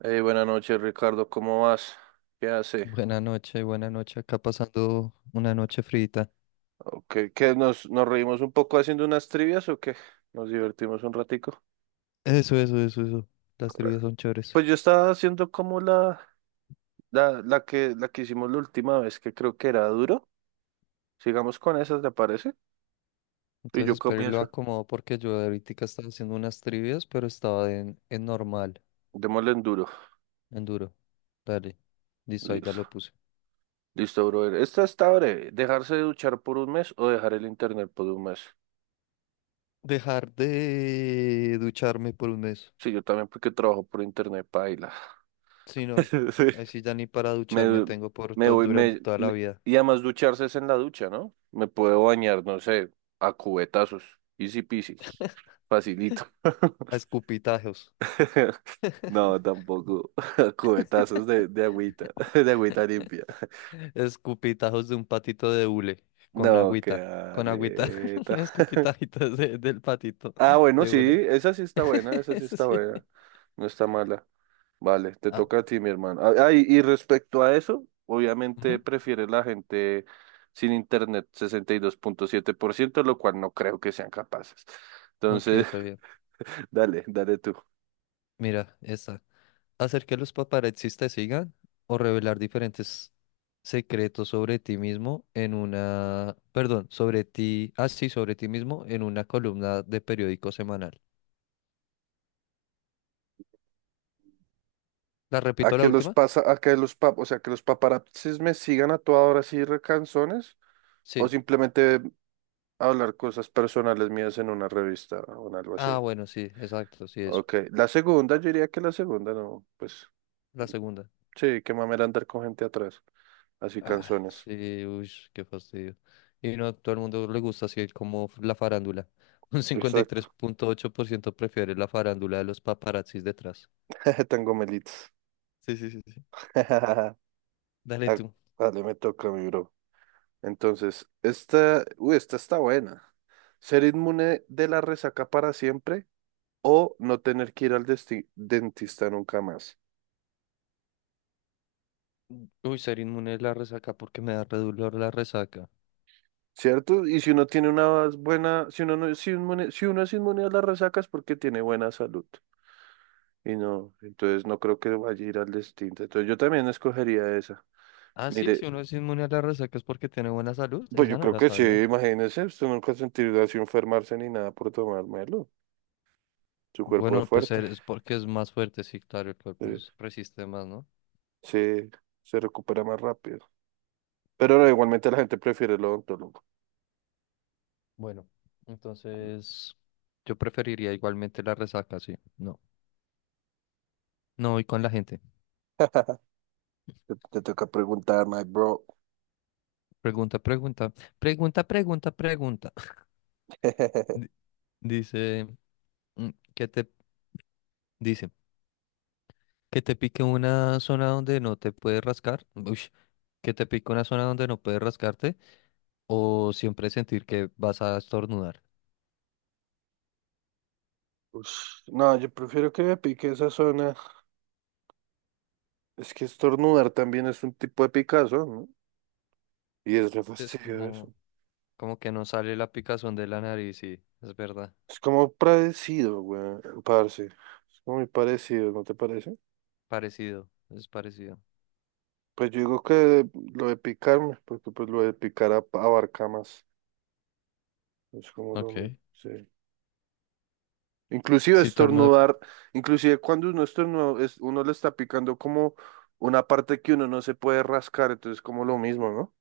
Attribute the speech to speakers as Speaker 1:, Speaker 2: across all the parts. Speaker 1: Buenas noches, Ricardo, ¿cómo vas? ¿Qué hace?
Speaker 2: Buenas noches, buenas noches. Acá pasando una noche frita.
Speaker 1: ¿Qué, nos reímos un poco haciendo unas trivias o qué? ¿Nos divertimos un ratico?
Speaker 2: Eso, eso, eso, eso. Las trivias son chéveres.
Speaker 1: Pues yo estaba haciendo como la que hicimos la última vez, que creo que era duro. Sigamos con esas, ¿te parece? Y
Speaker 2: Entonces,
Speaker 1: yo
Speaker 2: espero y lo
Speaker 1: comienzo.
Speaker 2: acomodo porque yo ahorita estaba haciendo unas trivias, pero estaba en normal,
Speaker 1: Démosle en duro.
Speaker 2: en duro. Dale. Listo, ahí ya
Speaker 1: Listo.
Speaker 2: lo puse.
Speaker 1: Listo, brother. Esta está breve. ¿Dejarse de duchar por un mes o dejar el internet por un mes?
Speaker 2: Dejar de ducharme por un mes.
Speaker 1: Sí, yo también porque trabajo por internet, paila.
Speaker 2: Si no, ahí sí ya ni para ducharme
Speaker 1: Me,
Speaker 2: tengo por
Speaker 1: me voy,
Speaker 2: durante toda la vida.
Speaker 1: y además ducharse es en la ducha, ¿no? Me puedo bañar, no sé, a cubetazos. Easy peasy. Facilito.
Speaker 2: A escupitajos.
Speaker 1: No, tampoco. Cubetazos de agüita, de agüita limpia.
Speaker 2: Escupitajos de un patito de hule con
Speaker 1: No, qué
Speaker 2: agüita, con agüita,
Speaker 1: aleta.
Speaker 2: escupitajitos del patito
Speaker 1: Ah, bueno,
Speaker 2: de
Speaker 1: sí,
Speaker 2: hule.
Speaker 1: esa sí está buena, esa sí está
Speaker 2: Sí.
Speaker 1: buena. No está mala. Vale, te
Speaker 2: Ah,
Speaker 1: toca a ti, mi hermano. Ah, ah, y respecto a eso, obviamente
Speaker 2: ujú.
Speaker 1: prefiere la gente sin internet, 62,7%, lo cual no creo que sean capaces.
Speaker 2: Ok,
Speaker 1: Entonces,
Speaker 2: re bien.
Speaker 1: dale, dale tú.
Speaker 2: Mira, esta. Hacer que los paparazzis te sigan o revelar diferentes secretos sobre ti mismo en una, perdón, sobre ti, ah, sí, sobre ti mismo en una columna de periódico semanal. ¿La
Speaker 1: A
Speaker 2: repito la
Speaker 1: que los
Speaker 2: última?
Speaker 1: pasa, a que los pap, O sea, que los paparazzis me sigan a toda hora así recanzones, o
Speaker 2: Sí.
Speaker 1: simplemente hablar cosas personales mías en una revista o en algo así.
Speaker 2: Ah, bueno, sí, exacto, sí, eso.
Speaker 1: Ok, la segunda, yo diría que la segunda no, pues
Speaker 2: La segunda.
Speaker 1: sí, qué mamera andar con gente atrás. Así
Speaker 2: Ah,
Speaker 1: canciones.
Speaker 2: sí, uy, qué fastidio. Y no a todo el mundo le gusta así como la farándula. Un cincuenta y tres
Speaker 1: Exacto.
Speaker 2: punto ocho por ciento prefiere la farándula de los paparazzis detrás.
Speaker 1: Tan gomelitos.
Speaker 2: Sí, sí, sí, sí. Dale
Speaker 1: Ah,
Speaker 2: tú.
Speaker 1: vale, me toca, mi bro. Entonces, esta está buena. ¿Ser inmune de la resaca para siempre o no tener que ir al dentista nunca más?
Speaker 2: Uy, ser inmune a la resaca porque me da re dolor la resaca.
Speaker 1: ¿Cierto? Y si uno tiene una buena, si uno no es inmune, si uno es inmune a las resacas es porque tiene buena salud. Y no, entonces no creo que vaya a ir al dentista. Entonces yo también escogería esa.
Speaker 2: Ah, sí, si
Speaker 1: Mire,
Speaker 2: uno es inmune a la resaca es porque tiene buena salud.
Speaker 1: pues yo
Speaker 2: Esa no
Speaker 1: creo
Speaker 2: la
Speaker 1: que sí,
Speaker 2: sabía.
Speaker 1: imagínese, usted nunca sentirá así enfermarse ni nada por tomármelo. Su cuerpo es
Speaker 2: Bueno, pues
Speaker 1: fuerte,
Speaker 2: es porque es más fuerte, sí, claro, el cuerpo
Speaker 1: eh,
Speaker 2: resiste más, ¿no?
Speaker 1: se, se recupera más rápido. Pero no, igualmente la gente prefiere el odontólogo.
Speaker 2: Bueno, entonces yo preferiría igualmente la resaca, sí. No, no voy con la gente.
Speaker 1: Te toca preguntar, my bro.
Speaker 2: Pregunta, pregunta, pregunta, pregunta, pregunta. Di- Dice, mm, que te, dice, que te pique una zona donde no te puedes rascar, ush, que te pique una zona donde no puedes rascarte, o siempre sentir que vas a estornudar.
Speaker 1: Ush, no, yo prefiero que me pique esa zona. Es que estornudar también es un tipo de picazón, ¿no? Y es re
Speaker 2: Sí, es
Speaker 1: fastidioso.
Speaker 2: como, como que no sale la picazón de la nariz, sí, es verdad,
Speaker 1: Es como parecido, güey, parce. Es como muy parecido, ¿no te parece?
Speaker 2: parecido, es parecido.
Speaker 1: Pues yo digo que lo de picarme, porque pues lo de picar abarca más. Es como lo
Speaker 2: Ok,
Speaker 1: mismo, sí. Inclusive
Speaker 2: sí, todo el mundo,
Speaker 1: estornudar, inclusive cuando uno estornuda, uno le está picando como una parte que uno no se puede rascar, entonces como lo mismo, ¿no?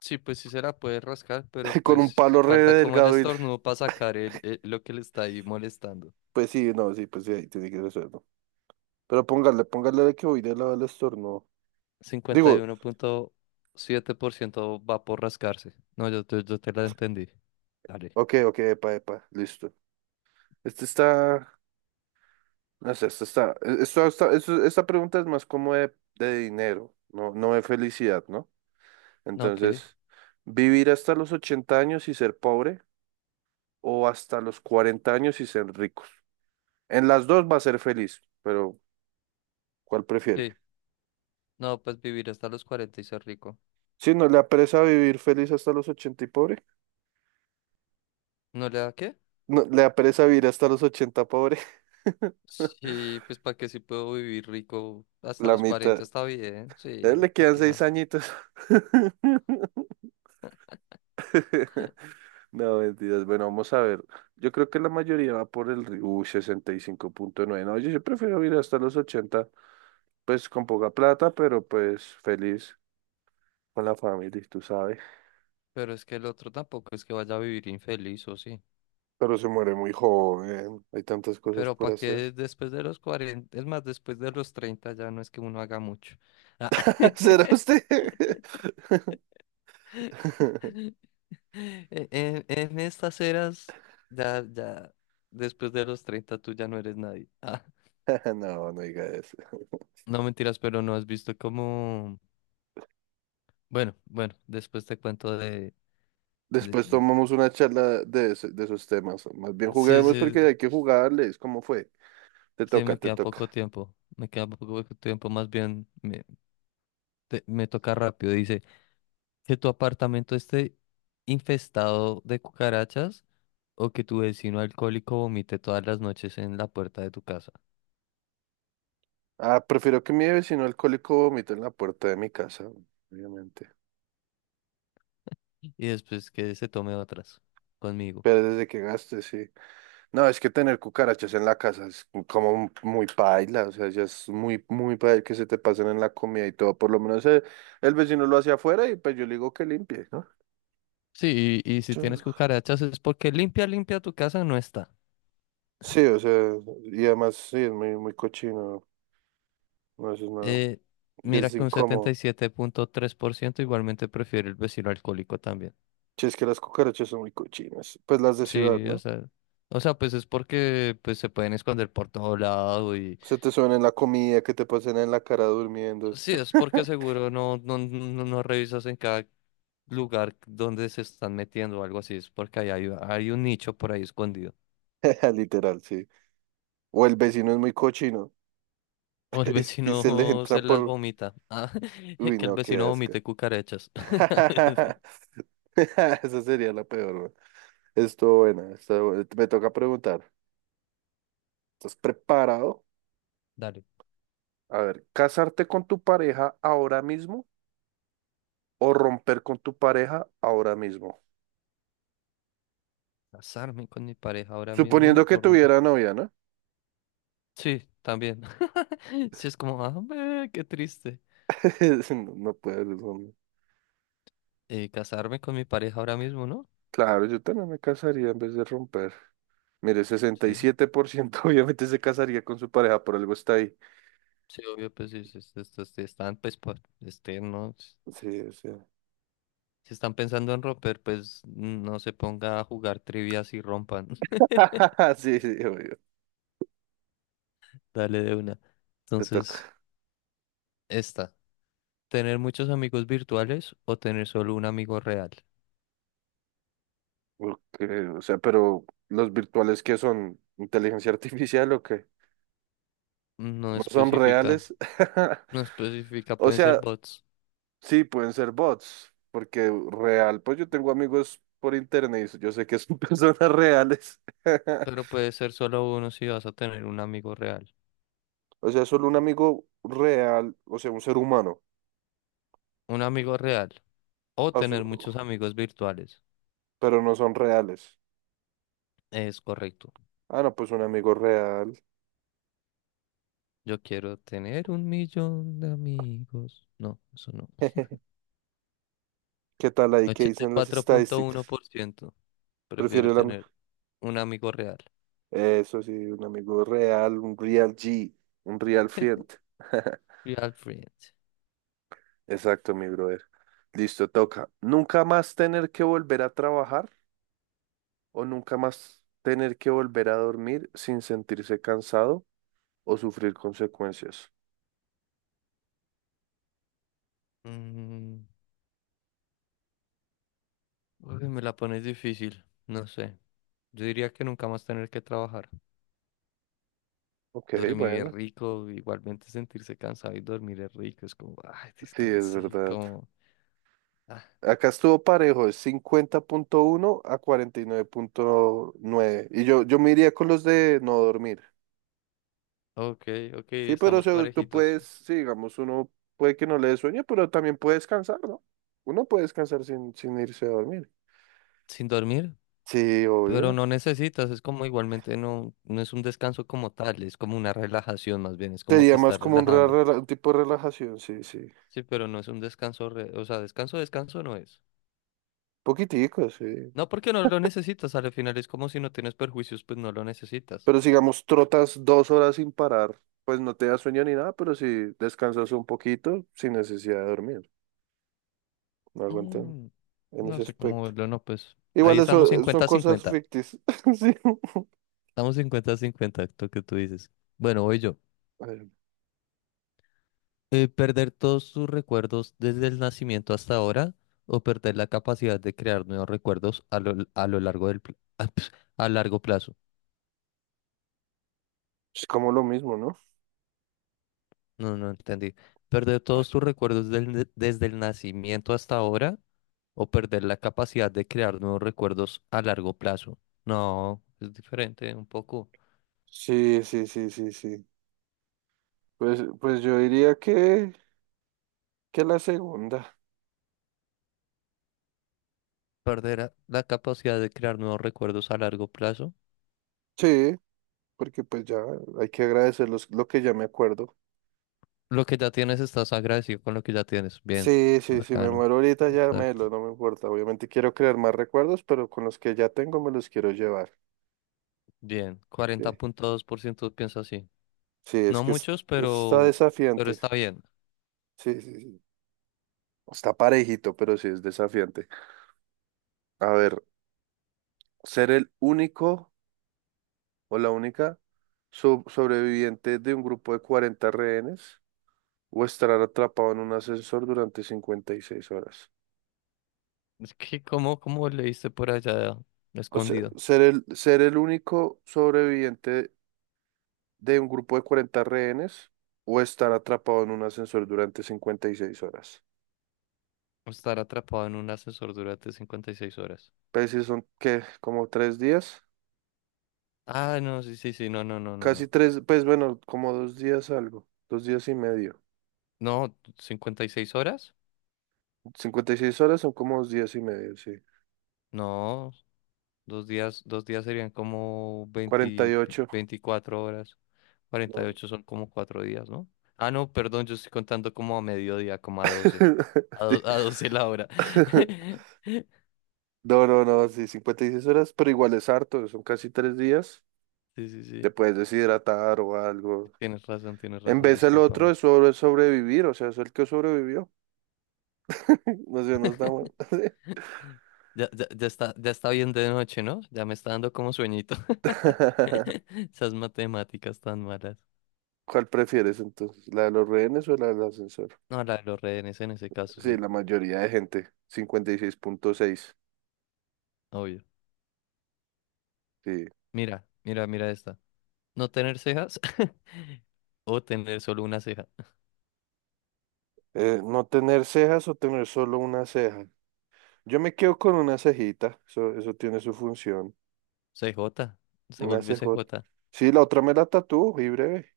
Speaker 2: sí, pues sí se la puede rascar, pero
Speaker 1: Con un
Speaker 2: pues
Speaker 1: palo re
Speaker 2: falta como el
Speaker 1: delgado y.
Speaker 2: estornudo para sacar el, lo que le está ahí molestando.
Speaker 1: Pues sí, no, sí, pues sí, ahí tiene que resolverlo. Pero póngale, póngale de que voy de lado al estornudo.
Speaker 2: cincuenta y
Speaker 1: Digo,
Speaker 2: uno punto siete por ciento va por rascarse. No, yo te la entendí. Dale.
Speaker 1: ok, ok, epa, epa, listo. Este está. No sé, esta pregunta es más como de dinero, no, no de felicidad, ¿no?
Speaker 2: No, qué.
Speaker 1: Entonces, ¿vivir hasta los 80 años y ser pobre o hasta los 40 años y ser ricos? En las dos va a ser feliz, pero ¿cuál prefiere?
Speaker 2: Sí. No, pues vivir hasta los 40 y ser rico.
Speaker 1: Si no le apresa vivir feliz hasta los 80 y pobre,
Speaker 2: ¿No le da qué?
Speaker 1: no, le apresa vivir hasta los 80 pobre,
Speaker 2: Sí, pues para qué si puedo vivir rico hasta
Speaker 1: la
Speaker 2: los
Speaker 1: mitad.
Speaker 2: 40 está bien.
Speaker 1: A él
Speaker 2: Sí,
Speaker 1: le
Speaker 2: para
Speaker 1: quedan
Speaker 2: qué más.
Speaker 1: 6 añitos. No, mentiras. Bueno, vamos a ver. Yo creo que la mayoría va por el 65,9. No, yo prefiero ir hasta los 80. Pues con poca plata, pero pues feliz con la familia, tú sabes.
Speaker 2: Pero es que el otro tampoco es que vaya a vivir infeliz o sí.
Speaker 1: Pero se muere muy joven. Hay tantas cosas
Speaker 2: Pero
Speaker 1: por
Speaker 2: para
Speaker 1: hacer.
Speaker 2: qué después de los 40, es más, después de los 30 ya no es que uno haga mucho. Ah.
Speaker 1: ¿Será usted?
Speaker 2: En estas eras, ya, ya, después de los 30 tú ya no eres nadie. Ah,
Speaker 1: No, no diga eso.
Speaker 2: no mentiras, pero no has visto cómo... Bueno, bueno, después te cuento de... de-
Speaker 1: Después
Speaker 2: de-
Speaker 1: tomamos una charla de esos temas. Más bien
Speaker 2: Sí,
Speaker 1: juguemos porque
Speaker 2: sí,
Speaker 1: hay que jugarles. ¿Cómo fue? Te
Speaker 2: sí,
Speaker 1: toca,
Speaker 2: me
Speaker 1: te
Speaker 2: queda
Speaker 1: toca.
Speaker 2: poco tiempo. Me queda poco tiempo, más bien me, me toca rápido. Dice, que tu apartamento esté infestado de cucarachas o que tu vecino alcohólico vomite todas las noches en la puerta de tu casa
Speaker 1: Ah, prefiero que mi vecino alcohólico vomite en la puerta de mi casa, obviamente.
Speaker 2: y después que se tome otras conmigo.
Speaker 1: Pero desde que gaste, sí. No, es que tener cucarachas en la casa es como muy paila, o sea, ya es muy, muy paila que se te pasen en la comida y todo. Por lo menos vecino lo hace afuera y pues yo le digo que limpie, ¿no?
Speaker 2: Sí, y si
Speaker 1: Yo-
Speaker 2: tienes cucarachas es porque limpia, limpia tu casa no está.
Speaker 1: Sí, o sea, y además sí, es muy, muy cochino, no eso es nada.
Speaker 2: Eh,
Speaker 1: Y
Speaker 2: mira
Speaker 1: es
Speaker 2: que un setenta y
Speaker 1: incómodo.
Speaker 2: siete punto tres por ciento igualmente prefiere el vecino alcohólico también.
Speaker 1: Sí, es que las cucarachas son muy cochinas, pues las de ciudad,
Speaker 2: Sí,
Speaker 1: ¿no?
Speaker 2: o sea, pues es porque pues se pueden esconder por todo lado y
Speaker 1: Se te suben en la comida, que te pasen en la cara durmiendo.
Speaker 2: sí, es porque seguro no, no, no, no revisas en cada lugar donde se están metiendo o algo así, es porque ahí hay, hay un nicho por ahí escondido.
Speaker 1: Literal, sí. O el vecino es muy cochino
Speaker 2: O el
Speaker 1: y se les
Speaker 2: vecino
Speaker 1: entran
Speaker 2: se las
Speaker 1: por.
Speaker 2: vomita. Ah,
Speaker 1: Uy,
Speaker 2: que el
Speaker 1: no, qué
Speaker 2: vecino
Speaker 1: asco.
Speaker 2: vomite cucarachas.
Speaker 1: Esa sería la peor, ¿no? Estuvo buena, estuvo buena. Me toca preguntar, ¿estás preparado?
Speaker 2: Dale.
Speaker 1: A ver, ¿casarte con tu pareja ahora mismo o romper con tu pareja ahora mismo?
Speaker 2: ¿Casarme con mi pareja ahora
Speaker 1: Suponiendo
Speaker 2: mismo
Speaker 1: que
Speaker 2: o romper?
Speaker 1: tuviera novia, ¿no?
Speaker 2: Sí, también. Sí, es como, ah, ve, qué triste.
Speaker 1: No, no puedes, hombre.
Speaker 2: ¿Casarme con mi pareja ahora mismo, no?
Speaker 1: Claro, yo también me casaría en vez de romper. Mire,
Speaker 2: Sí,
Speaker 1: 67% obviamente se casaría con su pareja, por algo está ahí.
Speaker 2: sí, obvio, pues sí, sí, sí, sí, sí, están, pues, este, no.
Speaker 1: Sí, sí.
Speaker 2: Si están pensando en romper, pues no se ponga a jugar trivias y rompan.
Speaker 1: Sí, sí, obvio,
Speaker 2: Dale de una.
Speaker 1: te
Speaker 2: Entonces,
Speaker 1: toca.
Speaker 2: esta. ¿Tener muchos amigos virtuales o tener solo un amigo real?
Speaker 1: Okay, o sea, pero ¿los virtuales que son inteligencia artificial o qué?
Speaker 2: No
Speaker 1: ¿No son
Speaker 2: especifica.
Speaker 1: reales?
Speaker 2: No especifica,
Speaker 1: O
Speaker 2: pueden ser
Speaker 1: sea,
Speaker 2: bots.
Speaker 1: sí, pueden ser bots, porque real, pues yo tengo amigos por internet y yo sé que son personas reales.
Speaker 2: Pero puede ser solo uno si vas a tener un amigo real.
Speaker 1: O sea, solo un amigo real, o sea, un ser humano,
Speaker 2: Un amigo real. O
Speaker 1: o su-
Speaker 2: tener muchos amigos virtuales.
Speaker 1: pero no son reales.
Speaker 2: Es correcto.
Speaker 1: Ah, no, pues un amigo real.
Speaker 2: Yo quiero tener un millón de amigos. No, eso no.
Speaker 1: ¿Qué tal ahí? ¿Qué dicen las estadísticas?
Speaker 2: 84.1% prefiere
Speaker 1: Prefiero la.
Speaker 2: tener un amigo real.
Speaker 1: Eso sí, un amigo real, un real G, un real friend.
Speaker 2: Real friend.
Speaker 1: Exacto, mi brother. Listo, toca. Nunca más tener que volver a trabajar o nunca más tener que volver a dormir sin sentirse cansado o sufrir consecuencias.
Speaker 2: Mm, uy, me la pones difícil. No sé. Yo diría que nunca más tener que trabajar.
Speaker 1: Ok,
Speaker 2: Dormir es
Speaker 1: bueno,
Speaker 2: rico. Igualmente sentirse cansado y dormir es rico. Es como, ay,
Speaker 1: sí, es
Speaker 2: descansé.
Speaker 1: verdad.
Speaker 2: Como...
Speaker 1: Acá estuvo parejo, es 50,1 a 49,9. Y yo me iría con los de no dormir.
Speaker 2: Ok, ok,
Speaker 1: Sí, pero o
Speaker 2: estamos
Speaker 1: sea, tú
Speaker 2: parejitos.
Speaker 1: puedes, sí, digamos, uno puede que no le dé sueño, pero también puede descansar, ¿no? Uno puede descansar sin irse a dormir.
Speaker 2: Sin dormir,
Speaker 1: Sí,
Speaker 2: pero
Speaker 1: obvio.
Speaker 2: no necesitas, es como igualmente no, no es un descanso como tal, es como una relajación más bien, es como
Speaker 1: Sería
Speaker 2: te
Speaker 1: más
Speaker 2: estás
Speaker 1: como un, re-
Speaker 2: relajando.
Speaker 1: rela- un tipo de relajación, sí, sí.
Speaker 2: Sí, pero no es un descanso, o sea, descanso, descanso no es.
Speaker 1: Poquitico, sí.
Speaker 2: No, porque no lo necesitas, al final es como si no tienes perjuicios, pues no lo necesitas.
Speaker 1: Pero si, digamos, trotas 2 horas sin parar, pues no te da sueño ni nada, pero si descansas un poquito sin necesidad de dormir. No aguantan
Speaker 2: Mm,
Speaker 1: en
Speaker 2: no
Speaker 1: ese
Speaker 2: sé cómo
Speaker 1: aspecto.
Speaker 2: verlo, no, pues
Speaker 1: Igual
Speaker 2: ahí estamos
Speaker 1: eso son
Speaker 2: 50
Speaker 1: cosas
Speaker 2: cincuenta.
Speaker 1: ficticias. Sí.
Speaker 2: Estamos 50 cincuenta, lo que tú dices. Bueno, voy yo.
Speaker 1: A ver,
Speaker 2: Perder todos tus recuerdos desde el nacimiento hasta ahora o perder la capacidad de crear nuevos recuerdos a lo largo ah, ps, a largo plazo.
Speaker 1: es como lo mismo, ¿no?
Speaker 2: No, no entendí. Perder todos tus recuerdos desde el nacimiento hasta ahora o perder la capacidad de crear nuevos recuerdos a largo plazo. No, es diferente un poco.
Speaker 1: Sí, sí, sí, sí, sí. Pues yo diría que, la segunda.
Speaker 2: Perder la capacidad de crear nuevos recuerdos a largo plazo.
Speaker 1: Sí, porque pues ya hay que agradecer lo que ya me acuerdo.
Speaker 2: Lo que ya tienes, estás agradecido con lo que ya tienes. Bien,
Speaker 1: Sí, sí, sí, me
Speaker 2: bacano.
Speaker 1: muero ahorita ya me lo,
Speaker 2: Exacto.
Speaker 1: no me importa. Obviamente quiero crear más recuerdos, pero con los que ya tengo me los quiero llevar.
Speaker 2: Bien, cuarenta
Speaker 1: Sí,
Speaker 2: punto dos por ciento piensa así.
Speaker 1: sí, es
Speaker 2: No
Speaker 1: que
Speaker 2: muchos,
Speaker 1: está
Speaker 2: pero
Speaker 1: desafiante.
Speaker 2: está bien.
Speaker 1: Sí, sí, sí. Está parejito, pero sí es desafiante. A ver, ser el único o la única sobreviviente de un grupo de 40 rehenes o estar atrapado en un ascensor durante 56 horas.
Speaker 2: Es que, ¿cómo, cómo leíste por allá
Speaker 1: O sea,
Speaker 2: escondido?
Speaker 1: ser el único sobreviviente de un grupo de 40 rehenes o estar atrapado en un ascensor durante 56 horas.
Speaker 2: Estar atrapado en un ascensor durante 56 horas.
Speaker 1: Pues si son, ¿qué? Como 3 días,
Speaker 2: Ah, no, sí, sí, sí, no, no, no, no,
Speaker 1: casi
Speaker 2: no.
Speaker 1: tres, pues bueno, como 2 días algo, 2 días y medio.
Speaker 2: No, ¿56 horas?
Speaker 1: 56 horas son como 2 días y medio, sí.
Speaker 2: No, 2 días, 2 días serían como 20,
Speaker 1: 48,
Speaker 2: 24 horas. cuarenta y
Speaker 1: no.
Speaker 2: ocho son como 4 días, ¿no? Ah, no, perdón, yo estoy contando como a mediodía, como a 12. A,
Speaker 1: Sí.
Speaker 2: a 12 la hora.
Speaker 1: No, no, no, sí, 56 horas, pero igual es harto, son casi 3 días.
Speaker 2: Sí, sí,
Speaker 1: Te
Speaker 2: sí.
Speaker 1: puedes deshidratar o algo.
Speaker 2: Tienes
Speaker 1: En
Speaker 2: razón,
Speaker 1: vez el otro
Speaker 2: discúlpame.
Speaker 1: es sobre sobrevivir, o sea, es el que sobrevivió. No sé, no está mal.
Speaker 2: Ya, ya, ya está bien de noche, ¿no? Ya me está dando como sueñito. Esas matemáticas tan malas.
Speaker 1: ¿Cuál prefieres entonces? ¿La de los rehenes o la del ascensor?
Speaker 2: No, la de los rehenes en ese caso,
Speaker 1: Sí,
Speaker 2: sí,
Speaker 1: la mayoría de gente, 56,6.
Speaker 2: obvio.
Speaker 1: Sí.
Speaker 2: Mira, mira, mira esta. No tener cejas o tener solo una ceja.
Speaker 1: ¿No tener cejas o tener solo una ceja? Yo me quedo con una cejita, eso tiene su función.
Speaker 2: C J se
Speaker 1: Una
Speaker 2: vuelve C
Speaker 1: cejota.
Speaker 2: J.
Speaker 1: Sí, la otra me la tatúo y breve.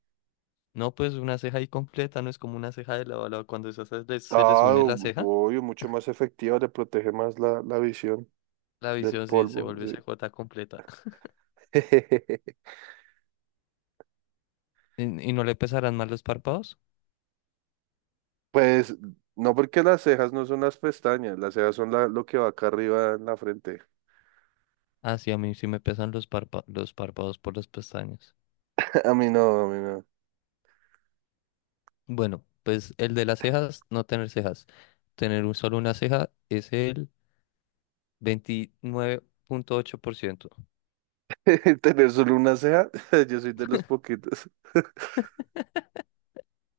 Speaker 2: No, pues una ceja ahí completa, no es como una ceja de lado a lado. Cuando esas se les
Speaker 1: Ah,
Speaker 2: une la ceja,
Speaker 1: obvio, mucho más efectiva, le protege más la visión
Speaker 2: la
Speaker 1: del
Speaker 2: visión sí se
Speaker 1: polvo,
Speaker 2: vuelve
Speaker 1: sí.
Speaker 2: C J completa. ¿Y, y no le pesarán más los párpados?
Speaker 1: Pues no porque las cejas no son las pestañas, las cejas son lo que va acá arriba en la frente.
Speaker 2: Ah, sí, a mí sí me pesan los los párpados por las pestañas.
Speaker 1: A mí no, a mí no.
Speaker 2: Bueno, pues el de las cejas, no tener cejas. Tener un, solo una ceja es el 29.8%.
Speaker 1: Tener solo una ceja, yo soy de los poquitos.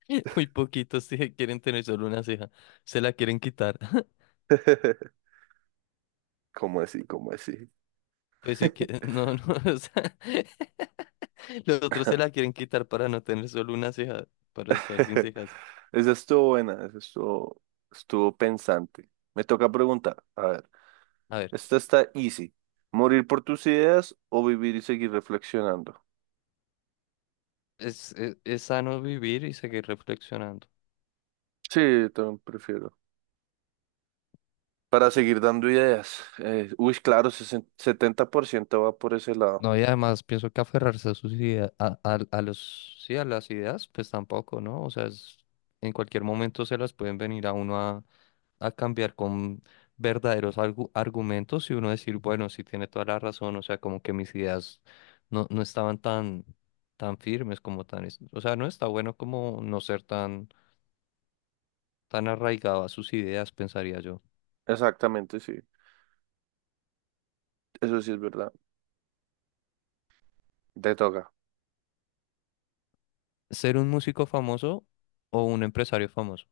Speaker 2: Muy poquitos sí quieren tener solo una ceja. Se la quieren quitar.
Speaker 1: ¿Cómo así? ¿Cómo así?
Speaker 2: Pues sí que, no, no, o sea, los otros se la quieren quitar para no tener solo una ceja, para estar sin cejas.
Speaker 1: Esa estuvo buena, esa estuvo pensante. Me toca preguntar, a ver,
Speaker 2: A ver,
Speaker 1: esta está easy. ¿Morir por tus ideas o vivir y seguir reflexionando?
Speaker 2: es, es sano vivir y seguir reflexionando.
Speaker 1: Sí, también prefiero. Para seguir dando ideas. Claro, setenta por ciento va por ese lado.
Speaker 2: No, y además pienso que aferrarse a sus ideas, a, a los, sí, a las ideas, pues tampoco, ¿no? O sea, en cualquier momento se las pueden venir a uno a cambiar con verdaderos argumentos y uno decir, bueno, sí tiene toda la razón, o sea, como que mis ideas no, no estaban tan, tan firmes como tan, o sea, no está bueno como no ser tan, tan arraigado a sus ideas, pensaría yo.
Speaker 1: Exactamente, sí. Eso sí es verdad. Te toca.
Speaker 2: ¿Ser un músico famoso o un empresario famoso?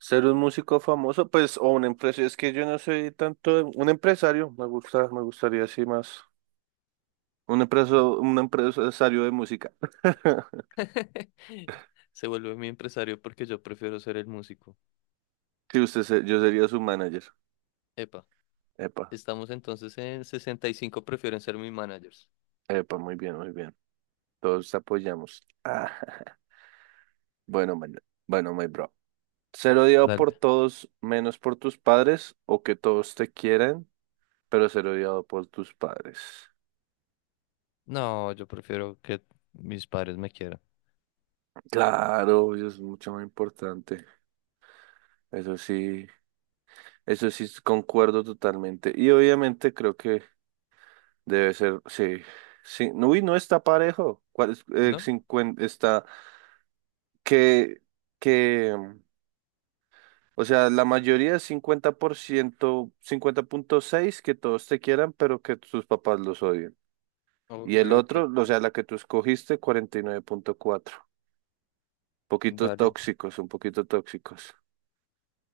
Speaker 1: Ser un músico famoso, pues, o un empresario. Es que yo no soy tanto un empresario. Me gustaría así más. Un empresario de música.
Speaker 2: Se vuelve mi empresario porque yo prefiero ser el músico.
Speaker 1: Sí, yo sería su manager.
Speaker 2: Epa,
Speaker 1: Epa,
Speaker 2: estamos entonces en 65 prefieren ser mis managers.
Speaker 1: epa, muy bien, muy bien. Todos apoyamos. Ah, bueno, man, bueno, my bro. Ser odiado por
Speaker 2: Dale.
Speaker 1: todos menos por tus padres o que todos te quieran pero ser odiado por tus padres.
Speaker 2: No, yo prefiero que mis padres me quieran.
Speaker 1: Claro, eso es mucho más importante. Eso sí, eso sí concuerdo totalmente. Y obviamente creo que debe ser, sí, sí. No, uy, no está parejo. ¿Cuál es?
Speaker 2: ¿No?
Speaker 1: 50 está que, que, o sea, la mayoría es 50%, 50,6 que todos te quieran, pero que tus papás los odien. Y
Speaker 2: Ok,
Speaker 1: el
Speaker 2: ok,
Speaker 1: otro, o
Speaker 2: ok.
Speaker 1: sea, la que tú escogiste, 49,4. Poquito
Speaker 2: Dale,
Speaker 1: tóxicos, un poquito tóxicos.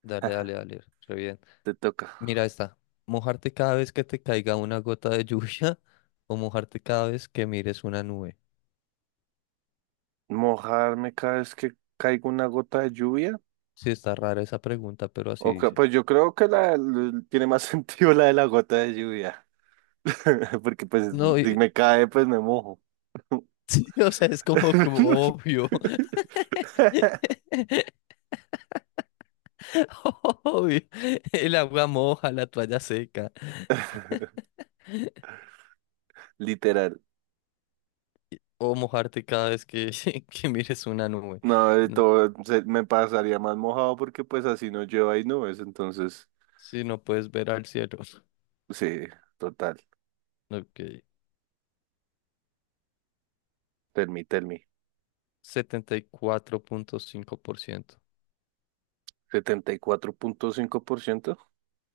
Speaker 2: dale, dale, dale. Re bien.
Speaker 1: Te toca
Speaker 2: Mira esta. Mojarte cada vez que te caiga una gota de lluvia o mojarte cada vez que mires una nube.
Speaker 1: mojarme cada vez que caiga una gota de lluvia.
Speaker 2: Sí, está rara esa pregunta, pero así dice.
Speaker 1: Pues yo creo que tiene más sentido la de la gota de lluvia. Porque pues
Speaker 2: No,
Speaker 1: si me cae, pues me mojo.
Speaker 2: sí, o sea, es como, como obvio. Obvio. El agua moja la toalla seca
Speaker 1: Literal.
Speaker 2: o mojarte cada vez que, que mires una nube.
Speaker 1: No, de
Speaker 2: No-
Speaker 1: todo me pasaría más mojado porque pues así no llueva y nubes. Entonces,
Speaker 2: si no puedes ver al cielo.
Speaker 1: sí, total.
Speaker 2: Ok.
Speaker 1: Tell me, tell me.
Speaker 2: 74.5%.
Speaker 1: 74,5%.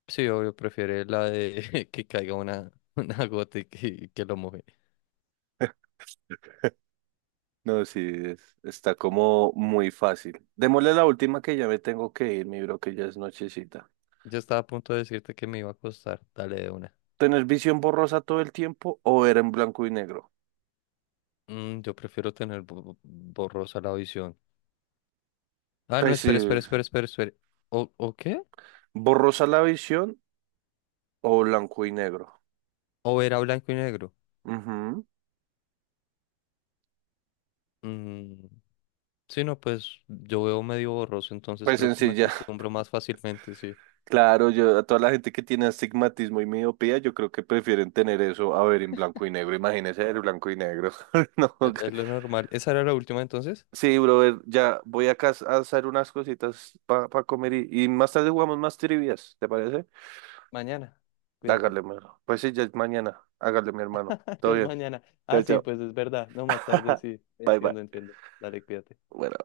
Speaker 2: Sí, obvio, prefiere la de que caiga una, una gota y que lo moje.
Speaker 1: No, sí, está como muy fácil. Démosle la última que ya me tengo que ir, mi bro, que ya es nochecita.
Speaker 2: Yo estaba a punto de decirte que me iba a costar. Dale de una.
Speaker 1: ¿Tener visión borrosa todo el tiempo o ver en blanco y negro?
Speaker 2: Mm, yo prefiero tener borrosa la visión. Ah, no,
Speaker 1: Pues sí,
Speaker 2: espera, espera,
Speaker 1: sí.
Speaker 2: espera, espera, espera. O qué?
Speaker 1: Borrosa la visión o blanco y negro.
Speaker 2: ¿O era blanco y negro?
Speaker 1: Ujú.
Speaker 2: Mm, sí, no, pues yo veo medio borroso, entonces
Speaker 1: Pues
Speaker 2: creo que me
Speaker 1: sencilla.
Speaker 2: acostumbro más fácilmente, sí.
Speaker 1: Claro, yo a toda la gente que tiene astigmatismo y miopía, yo creo que prefieren tener eso a ver en blanco y negro. Imagínese ver blanco y negro. No.
Speaker 2: Es lo normal. ¿Esa era la última entonces?
Speaker 1: Sí, brother, ya voy acá a hacer unas cositas para comer y más tarde jugamos más trivias, ¿te parece?
Speaker 2: Mañana. Cuídate.
Speaker 1: Hágale, mi hermano. Pues sí, ya es mañana. Hágale, mi hermano. Todo
Speaker 2: Ya es
Speaker 1: bien.
Speaker 2: mañana.
Speaker 1: Chao,
Speaker 2: Ah, sí,
Speaker 1: chao.
Speaker 2: pues es verdad. No, más tarde sí.
Speaker 1: Bye, bye.
Speaker 2: Entiendo, entiendo. Dale, cuídate.
Speaker 1: Bueno.